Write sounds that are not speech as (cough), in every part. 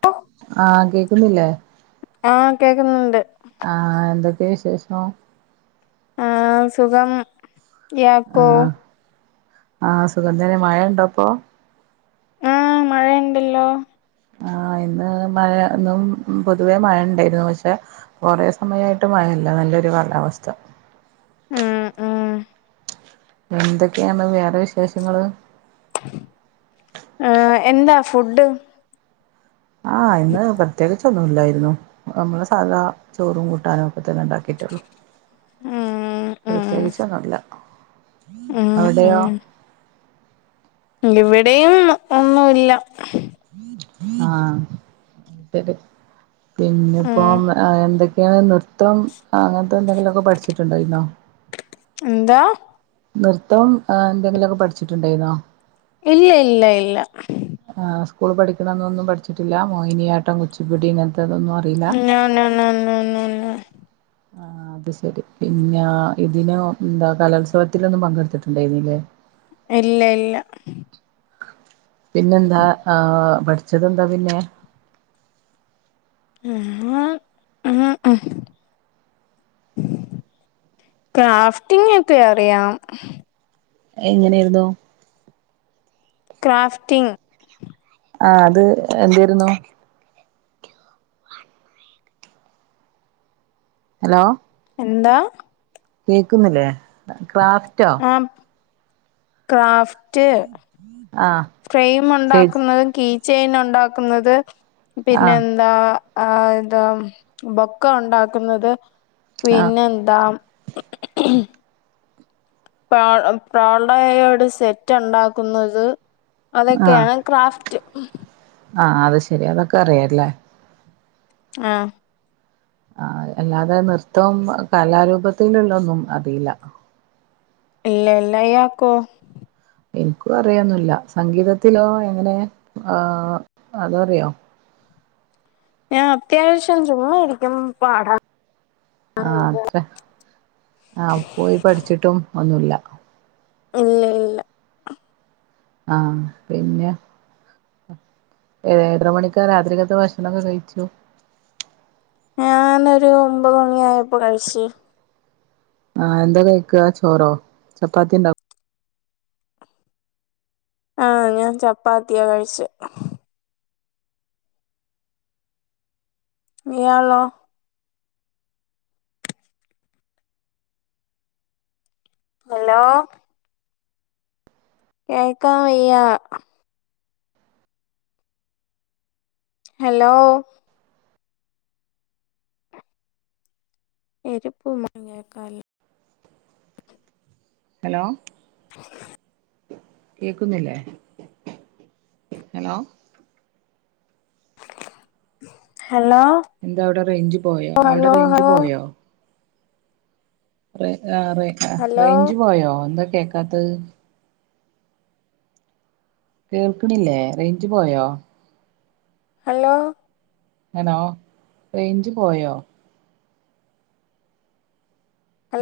പ്പോ ആഹ് കേക്കുന്നില്ലേ ആഹ് കേക്കുന്നുണ്ട് ആ എന്തൊക്കെ വിശേഷം ആ സുഖം ഇയാക്കോ ആഹ് ആഹ് സുഖം തന്നെ മഴണ്ടോപ്പൊ ആ മഴ ഇണ്ടല്ലോ ആഹ് ഇന്ന് മഴ ഇന്നും പൊതുവേ മഴ ഇണ്ടേരുന്നു പക്ഷെ കൊറെ സമയായിട്ട് മഴ ഇല്ല നല്ലൊരു കാലാവസ്ഥ ഉം ഉം എന്തൊക്കെയാണ് വേറെ വിശേഷങ്ങള് ആഹ് എന്താ ഫുഡ് ആഹ് ഇന്ന് പ്രത്യേകിച്ചൊന്നുല്ലായിരുന്നു നമ്മള് സാധാ ചോറും കൂട്ടാനും ഒക്കെ തന്നെ ഉണ്ടാക്കിട്ടുള്ളു ഉം ഉം പ്രത്യേകിച്ചൊന്നൂല്ല ഉം അവിടെയോ ഉം ഇവിടെയും ഒന്നും ഇല്ല ആഹ് ശരി പിന്നെപ്പോ ഉം ആ എന്തെ ഇയാള് നൃത്തം അങ്ങനത്തെ എന്തെങ്കിലൊക്കെ പഠിച്ചിട്ടുണ്ടായിരുന്നോ എന്താ നൃത്തം ആ എന്തെങ്കിലൊക്കെ പഠിച്ചിട്ടുണ്ടായിരുന്നോ ഇല്ല ഇല്ല ഇല്ല ആ സ്കൂൾ പഠിക്കുന്ന അന്നൊന്നും പഠിച്ചിട്ടില്ല മോഹിനിയാട്ടം കുച്ചിപ്പുടി ഇങ്ങത്തതൊന്നും ആ നോനോ നോനോ നോനു ആ അത് ശരി പിന്നെ ഇതിനോ ഉം ന്താ കലോത്സവത്തിനൊന്നും പങ്കെടുത്തിട്ടുണ്ടായിരുന്നീല്ലേ ഇല്ല ഇല്ല പിന്നെന്താ ആഹ് പഠിച്ചതെന്താ പിന്നെ ഉം ങ് ഉങ് ഉം ക്രാഫ്റ്റിംങ്ങൊക്കെ അറിയാം എങ്ങനെ ആയിരുന്നു ക്രാഫ്റ്റിംഗ് ആ അത് എന്തേരുന്നു ഹലോ എന്താ കേക്കുന്നില്ലേ ക്രാഫ്റ്റോ അം ക്രാഫ് റ്റ് ആ ഫ്രെയിം ശരി ഉണ്ടാക്കുന്നതും കീ ചെയിൻ ഉണ്ടാക്കുന്നത് ആ പിന്നെ എന്താ ആ ഇതാ മ് ബൊക്ക ഉണ്ടാക്കുന്നത് ആ പിന്നെ എന്താ പ്രാ പ്രാൾഡയോട് സെറ്റ് ഉണ്ടാക്കുന്നത് അതൊക്കെയാണ് ക്രാഫ്റ്റ് ആഹ് അത് ശെരി അതൊക്കെ അറിയാല്ലേ ആഹ് ആഹ് അല്ലാതെ നൃത്തവും കലാരൂപത്തിലുള്ള ഒന്നും അറിയില്ല. ഇല്ല ഇല്ല ഇയാൾക്കോ എനിക്കും അറിയൊന്നുല്ല സംഗീതത്തിലോ എങ്ങനെ ആഹ് അതറിയോ ആഹ് അത്യാവശ്യം ചുമ്മായിരിക്കും പാടാ ആഹ് അത്ര ആഹ് പോയി പഠിച്ചിട്ടും ഒന്നുല്ല. ഉ (inaudible) ആഹ് പിന്നെ. ഏഴര മണിക്കാ രാത്രിക്കത്ത് ഭക്ഷണോക്കെ കഴിച്ചു ഞാനൊരു ഒമ്പത് മണിയായപ്പോ കഴിച്ച് ആഹ് എന്താ കഴിക്ക ചോറോ ചപ്പാത്തി ഉണ്ട ആഹ് ഞാൻ ചപ്പാത്തിയാ കഴിച്ചേ. ഇ (unintelligible) ഹലോ കേക്കാൻ വയ്യാ ഹലോ എരിപ്പൂ കേൾക്കല്ല (inaudible) ഹലോ. ആ (inaudible) കേക്കുന്നില്ലേ? Hello hello. എന്താ അവിടെ റേഞ്ച് പോയോ അവിടെ ഹലോ റേഞ്ച് ഹലോ പോയോ? റേ ആ റേ ആ ഹലോ റേഞ്ച് പോയോ എന്താ കേക്കാത്തത് കേൾക്കണില്ലേ റേഞ്ച് പോയോ. ഹലോ ഹലോ റേഞ്ച് പോയോ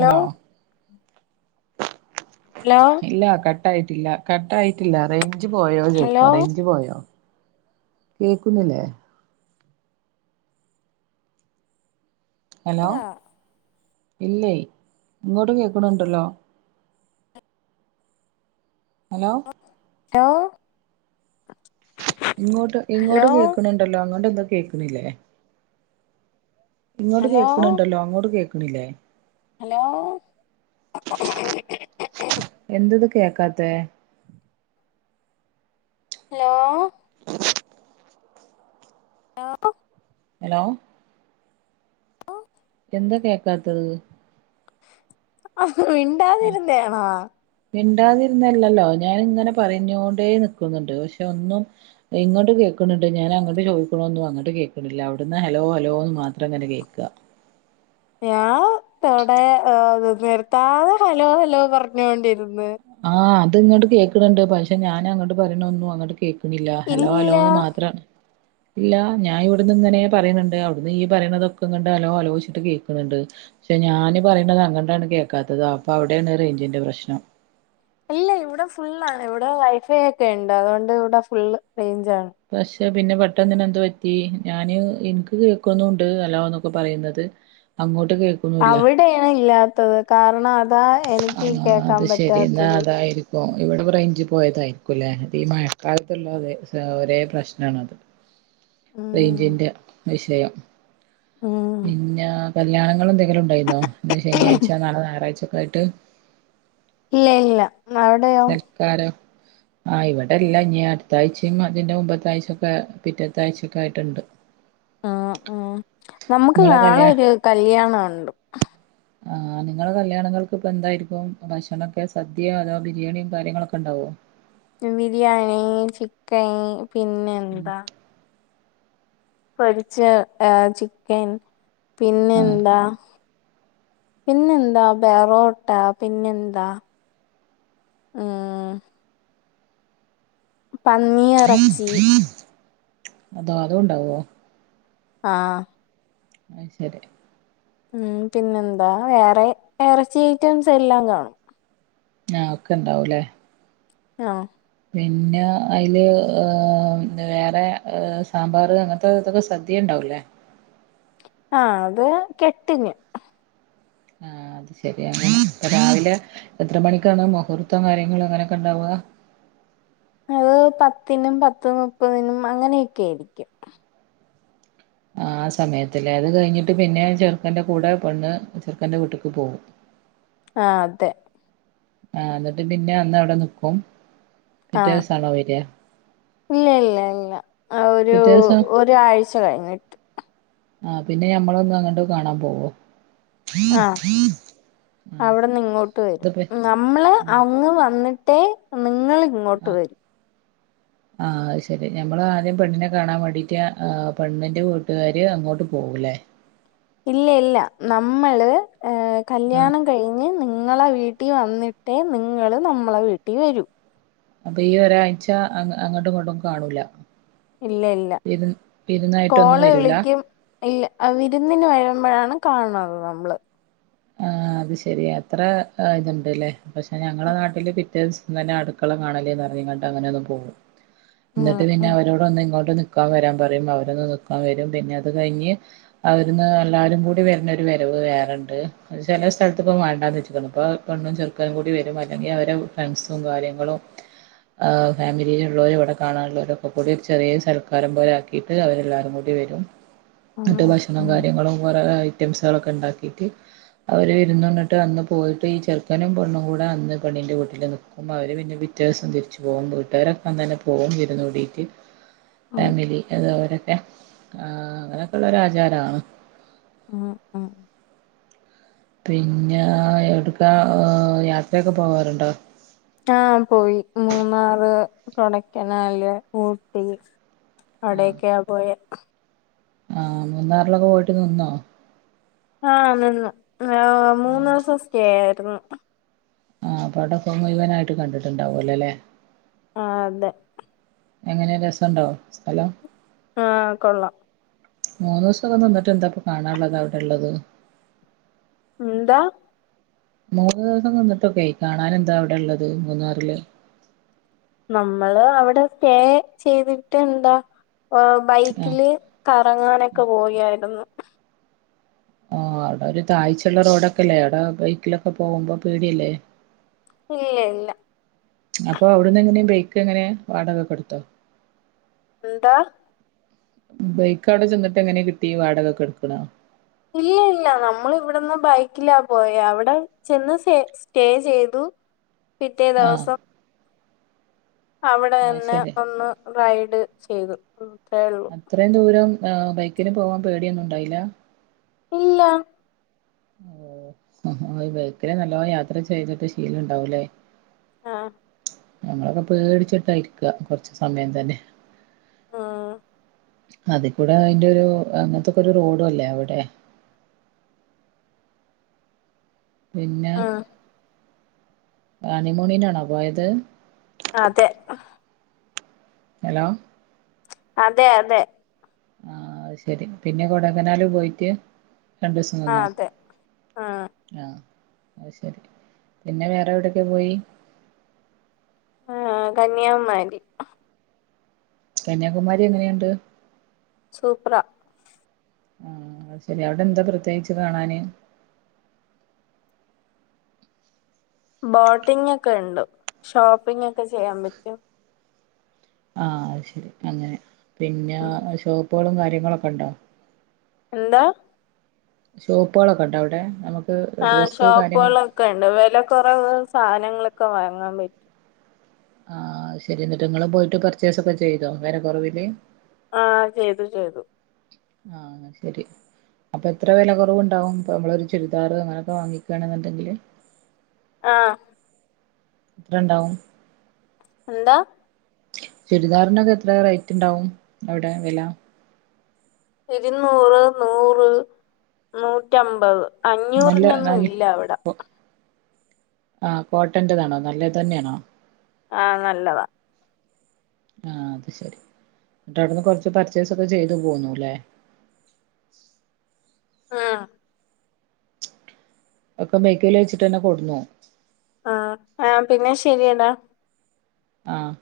ഹലോ. ഹലോ. ഇല്ല കട്ടായിട്ടില്ല കട്ടായിട്ടില്ല റേഞ്ച് പോയോ ഹലോ ചോയ്ക്ക റേഞ്ച് പോയോ. കേക്കുന്നില്ലേ, ഹലോ, ടാ ഇല്ലേയ് ഇങ്ങോട്ട് കേക്കണുണ്ടല്ലോ ഹലോ. (unintelligible) ഇങ്ങോട്ട് ഇങ്ങോട്ട് ഹലോ കേക്കണിണ്ടല്ലോ അങ്ങോട്ട് എന്താ കേക്കണില്ലേ. ഇങ്ങോട്ട് ഹലോ കേക്കണണ്ടല്ലോ? അങ്ങോട്ട് കേക്കണില്ലേ? ഹലോ, എന്ത് ഇത് കേക്കാത്തെ ഹലോ, ആ (inaudible) ഹലോ, ഓ (inaudible) ന്താ കേക്കാത്തത്, മിണ്ടാതിരന്നാണോ? മിണ്ടാതിരുന്നല്ലല്ലോ ഞാൻ ഇങ്ങനെ പറഞ്ഞോണ്ടേ നിക്കുന്നുണ്ട്. പക്ഷെ ഒന്നും ഇങ്ങട്ട് കേക്കണിണ്ട് ഞാൻ അങ്ങട്ട് ചോദിക്കണൊന്നും അങ്ങട്ട് കേക്കണില്ല അവിടുന്ന് ഹലോ ഹലോന്ന് മാത്രം ഇങ്ങനെ കേക്കാ ഞാൻ വടെ നിർത്താതെ ഹലോ ഹലോ പറഞ്ഞോണ്ടിരിന്ന്. ആഹ് അത് ഇങ്ങട്ട് കേക്കണുണ്ട് പക്ഷെ ഞാൻ അങ്ങട് പറയണ ഒന്നു അങ്ങോട്ട് കേക്ക ന്നില്ല ഹലോ ഇല്ല ഹലോന്ന് മാത്ര ഇല്ല ഞാൻ ഇവിടന്ന് ഇങ്ങനെ പറയുന്നുണ്ട്. അവിടുന്ന് ഇയ്യ് പറയണതൊക്കെ ഹലോ ഹലോ ച്ചിട്ട് കേൾക്കുന്ന് ണ്ട്. പക്ഷേ ഞാന് പറയണത് അങ്ങട്ടാണ് കേക്കാത്തത് അപ്പ അവിടേണ് റേഞ്ചിൻ്റെ പ്രശ്നം. ഇല്ല ഇവിടെ ഫുൾ ആണ്. ഇവിടെ വൈഫൈ ഒക്കെ ഉണ്ട് അതുകൊണ്ട് ഇവിടെ ഫുൾ റേഞ്ചാണ്. പക്ഷെ പിന്നെ പെട്ടെന്ന് പിന്നെ എന്തു പറ്റി ഞാന് എനിക്ക് കേക്കുന്നും ഉണ്ട് ഹലോന്നൊക്കെ പറയുന്നത്. അങ്ങോട്ട് കേ അവിടെയാ ഇല്ലാത്തത് കാരണം അതാ എനിക്ക് കേക്കാൻ പറ്റാത്തത്. പ്പോ ഇവിടെ റേഞ്ച് പോയതാരിക്കുല്ലേ അത് ഈ മഴക്കാലത്തുള്ളത് ഒരേ പ്രശ്നാണ് ഉം റേഞ്ചിൻ്റെ വിഷയം ഉം പിന്ന കല്യാണങ്ങൾ എന്തെങ്കിലും ഉണ്ടായിന്നോ ശനിയാഴ്ച നാളെ ഞയറാഴ്ച ഒക്കെ ആയിട്ട് ഇല്ല ഇല്ല അവിടെയോ കാര ആഹ് ഇവിടെല്ലാം ഇനി അടുത്താഴ്ചയും അതിന്റെ മുൻപത്ത ആഴ്ച ഒക്കെ പിറ്റത്ത ആഴ്ചൊക്കെ ആയിട്ടുണ്ട് ആഹ് ആഹ് നമുക്ക് നിങ്ങളെ നാളെ കല്യാ ഒരു കല്യാണം ഉണ്ട് ആഹ് നിങ്ങൾ കല്യാണങ്ങൾക്ക് ഇപ്പോ എന്തായിരിക്കും ഭക്ഷണൊക്കെ സദ്യയോ അതോ ബിരിയാണിയും കാര്യങ്ങളൊക്കെ ഉണ്ടാവോ ബിരിയാണി ചിക്കൻ പിന്നെ ഉം എന്താ പൊരിച്ച ഏ ചിക്കൻ പിന്നെ എന്താ പിന്നെന്താ ബെറോട്ട പിന്നെന്താ മ്മ്ഹ് പന്നിയിറച്ചി അതോ അതും ഉണ്ടാവോ ആഹ് ശരി ഉം പിന്നെന്താ വേറെ ഇറച്ചി ഐറ്റംസ് എല്ലാം കാണും. ആ അതൊക്കെ ഉണ്ടാവുംല്ലേ ആഹ് പിന്നെ അയില് പിന്നെ വേറെ സാമ്പാർ അങ്ങനത്തെ ഇതൊക്കെ സദ്യ ഉണ്ടാവുല്ലേ ആഹ് അത് കെട്ടിന് ആഹ് അത് ശരിയാണ് ഇപ്പ രാവിലെ എത്ര മണിക്കാണ് മുഹൂർത്തം കാര്യങ്ങളും അങ്ങനെയൊക്കെ ഉണ്ടാവുക അത് പത്തിനും പത്ത് മുപ്പതിനും അങ്ങനെയൊക്കെ ആയിരിക്കും ആഹ് സമയത്തല്ലേ അത് കഴിഞ്ഞിട്ട് പിന്നെ ചെറുക്കന്റെ കൂടെ പെണ്ണ് ചെറുക്കൻ്റെ വീട്ടക്ക് പോകും ആഹ് അതെ ആഹ എന്നിട്ട് പിന്നെ അന്ന് അവിടെ നിക്കും പിറ്റേ ആഹ് ദിവസം ആണോ വരിയാ ഇല്ല ഇല്ല ഇല്ല ആഹ് ഒരു ദിവസം ഒരാഴ്ച കഴിഞ്ഞിട്ട് ആഹ് പിന്നെ ഞമ്മളൊന്ന് അങ്ങോട്ട് കാണാൻ പോകും അവിടെന്ന് ഇങ്ങോട്ട് വരും നമ്മള് ഉം അങ്ങ് വന്നിട്ടേ നിങ്ങള് ഇങ്ങോട്ട് വരും (inaudible) ആ ശരി ഞമ്മള് ആദ്യം പെണ്ണിനെ കാണാൻ വേണ്ടിയിട്ട് പെണ്ണിൻ്റെ വീട്ടുകാര് അങ്ങോട്ട് പോവല്ലേ ഇല്ല ഇല്ല നമ്മള് കല്യാണം കഴിഞ്ഞ് നിങ്ങളെ വീട്ടിൽ വന്നിട്ടേ നിങ്ങള് നമ്മളെ വീട്ടിൽ വരു അപ്പൊ ഈ ഒരാഴ്ച അങ്ങോട്ടു ഇങ്ങോട്ടു കാണൂല്ല ഇല്ല ഇല്ല വിരുന്നായിട്ടൊന്നും കോള് വരൂല വിളിക്കും ഇല്ല വിരുന്നിന് വരുമ്പോഴാണ് കാണണത് നമ്മള് ആ അത് ശരി അത്ര ഇതുണ്ട്ല്ലേ പക്ഷെ ഞങ്ങളെ നാട്ടില് പിറ്റേ ദിവസം തന്നെ അടു ക്കള കാണല്ലേ പറഞ്ഞു ഇങ്ങട്ട് അങ്ങനെ ഒന്നു പോകും ഉം എന്നിട്ട് പിന്നെ ഉം അവരോടൊന്ന് ഇങ്ങോട്ട് നിക്കാൻ വരാൻ പറയും അവരൊന്ന് നിക്കാൻ വരും പിന്നെ അത് കഴിഞ്ഞ് അവടുന്ന് എല്ലാരും കൂടി വരുന്നൊരു വരവ് വേറണ്ട് ചില സ്ഥലത്ത് ഇപ്പം വേണ്ടാന്നു വെച്ചിക്കാണ് ഇപ്പ പെണ്ണും ചെറുക്കനും കൂടി വരും അല്ലെങ്കിൽ അവര് ഫ്രണ്ട്സും കാര്യങ്ങളും ആഹ് ഫാമിലിയിലുള്ളവരും ഇവിടെ കാണാനുള്ളവരക്കെ കൂടി ചെറിയ സൽക്കാരം പോലെ ആക്കിട്ട് അവരെല്ലാവരും കൂടി വരും ഉം എന്നട്ട് ഭക്ഷണ ഉം കാര്യങ്ങളും കുറെ ഐറ്റംസുകളൊക്കെ ഉണ്ടാക്കിട്ട് അവര് വിരുന്നുണ്ടിട്ട് അന്ന് പോയിട്ട് ഈ ചെറുക്കനും പെണ്ണും കൂടെ അന്ന് പണിന്റെ വീട്ടിൽ നിൽകും അവര് പിന്നെ പിറ്റെ ദിവസം തിരിച്ചു പോകും വീട്ടുകാരൊക്കെ അന്ന് തന്നെ പോകും വിരുന്നു കൂടിയിട്ട് ഉം ഫാമിലി അത് അവരൊക്കെ ആ അങ്ങനെയൊക്കെ ഉള്ളൊ ആചാരമാണ് ആഹ് ആഹ് പിന്നെ എവിടുക്കാ യാത്രയൊക്കെ പോവാറുണ്ടോ ആഹ് പോയി മൂന്നാറ് കൊടൈക്കനാല് ഊട്ടി ആഹ് അടയൊക്കെയാ പോയെ ആഹ് മൂന്നാറിലൊക്കെ പോയിട്ട് നിന്നോ ആ നിന്നു മൂന്ന് ആഹ് ദിവസം സ്റ്റേ ആയിരുന്നു. ആഹ് അപ്പം അവിടെ ഫുൾ മുഴുവനായിട്ട് കണ്ടിട്ടുണ്ടാവൂലോ അല്ലേ ആഹ് അതെ എങ്ങനെ രസോണ്ടോ സ്ഥലം ആഹ് കൊള്ളാം മൂന്ന് ദിവസൊക്കെ നിന്നിട്ട് എന്താപ്പൊ കാണാനുള്ളത് അവിടെ ഉള്ളത് എന്താ മൂന്ന് ദിവസം നിന്നിട്ടൊക്കെ കാണാൻ എന്താ അവിടെ ഉള്ളത് മൂന്നാറില് നമ്മള് അവിടെ സ്റ്റേ ചെയ്തിട്ട് എന്താ ആ ബൈക്കില്. കറങ്ങാനൊക്കെ പോയാരുന്നു ആഹ് അവിടെ ഒരു താഴ്ചയുള്ള റോഡൊക്കെ ഇല്ലേ അവിടെ ബൈക്കിലൊക്കെ പോകുമ്പോ പേടിയല്ലേ ഏഹ് ഇല്ല അപ്പൊ അവിടുന്ന് എങ്ങനെ ബൈക്ക് എങ്ങനെ വാടകക്ക് എടുത്തോ എന്താ ബൈക്ക് അവിടെ ചെന്നിട്ട് എങ്ങനെ കിട്ടി വാടകക്ക് എടുക്കണോ ഇല്ല ഇല്ല നമ്മൾ ഇവിടുന്ന് ബൈക്കിലാ പോയേ അവിടെ ചെന്ന് സേ. സ്റ്റേ ചെയ്തു പിറ്റേ ആഹ് ദിവസം അവിടെ ആ എന്നെ ശരി ഒന്ന് റൈഡ് ചെയ്തു (unintelligible) ഇത്രം ദൂരം ഏഹ് ബൈക്കിന് പോകാൻ പേടിയൊന്നും ഉണ്ടായില്ല ഇല്ല ഓഹ് ബൈക്കില് നല്ലോല യാത്ര ചെയ്തിട്ട് ശീലം ഉണ്ടാവൂലേ ആഹ് ഞങ്ങളൊക്കെ പേടിച്ചിട്ട ഇരിക്കാ കുറച്ച് സമയം തന്നെ. ഉം അതിക്കൂടെ അതിന്റെ ഒരു അങ്ങനത്തൊക്കെ ഒരു റോഡും അല്ലേ അവിടെ പിന്നെ ഉം ഹണിമൂണിനാണോ പോയത് അതെ ഹലോ അതെ അതെ ആഹ് അത്ശരി പിന്നെ കൊടെയ്ക്കനാൽ പോയിറ്റ് രണ്ടിസം ആ നിന്നോ അതെ ആ ആ അത് ശരി പിന്നെ വേറെ എവിടൊക്കെ പോയി. ആഹ് കന്യാകുമാരി കന്യാകുമാരി എങ്ങനെയുണ്ട് സൂപ്പറാ ആ അത് ശരി അവിടെ എന്താ പ്രത്യേകിച്ച് കാണാന്. ബോട്ടിംഗ് ഒക്കെ ഉണ്ട് ഷോപ്പിംഗ് ഒക്കെ ചെയ്യാൻ പറ്റും. ആഹ് അത്ശരി അങ്ങനെ പിന്നെ ഉം. ഷോപ്പുകളും കാര്യങ്ങളൊക്കെ ഉണ്ടോ എന്താ. ഷോപ്പുകളൊക്കെ ഉണ്ടോ അവിടെ നമുക്ക് ആ ഡ്രസ്സ് കാര്യങ്ങളൊക്കെ (unintelligible) വില കുറവ് സാധനങ്ങളൊക്കെ വാങ്ങാൻ പ. ആഹ് അത് ശരി എന്നിട്ട് നിങ്ങള് പോയിട്ട് പർച്ചേസ് ഒക്കെ ചെയ്തോ വില കുറവില് ആഹ് ചെയ്തു ചെയ്തു. ആഹ് എന്ന ശരി അപ്പൊ എത്ര വില കുറവുണ്ടാവും ഇപ്പ നമ്മള് ഒരു ചുരിദാർ അങ്ങനൊക്കെ വാങ്ങിക്കുകയാണെന്നുണ്ടെങ്കില് ആഹ് എത്ര ഉണ്ടാവും. എന്താ ചുരിദാറിന് ഒക്കെ എത്ര റേറ്റ് ഉണ്ടാവും അവിടെ വില ഇരുന്നൂറ്, നൂറ്, നൂറ്റമ്പത് നല്ല അഞ്ഞൂറിനൊന്നും നല്ല ഇല്ല അവ്ടെ ആ കോട്ടൻ്റതാണോ നല്ലത് തന്നെണോ ആഹ് നല്ലതാ ആഹ് അത് ശരി ന്നിട്ടഅവ്ട്ന്ന് കൊർച്ച് പർച്ചേസ് ഒക്കെ ചെയ്തു പോന്നു ലെ ആഹ് ഒക്കെ ബൈക്കില് വെച്ചിട്ടന്നെ കൊട്ന്നു ആഹ് ആ പിന്നെ ശരിയടാ ആഹ്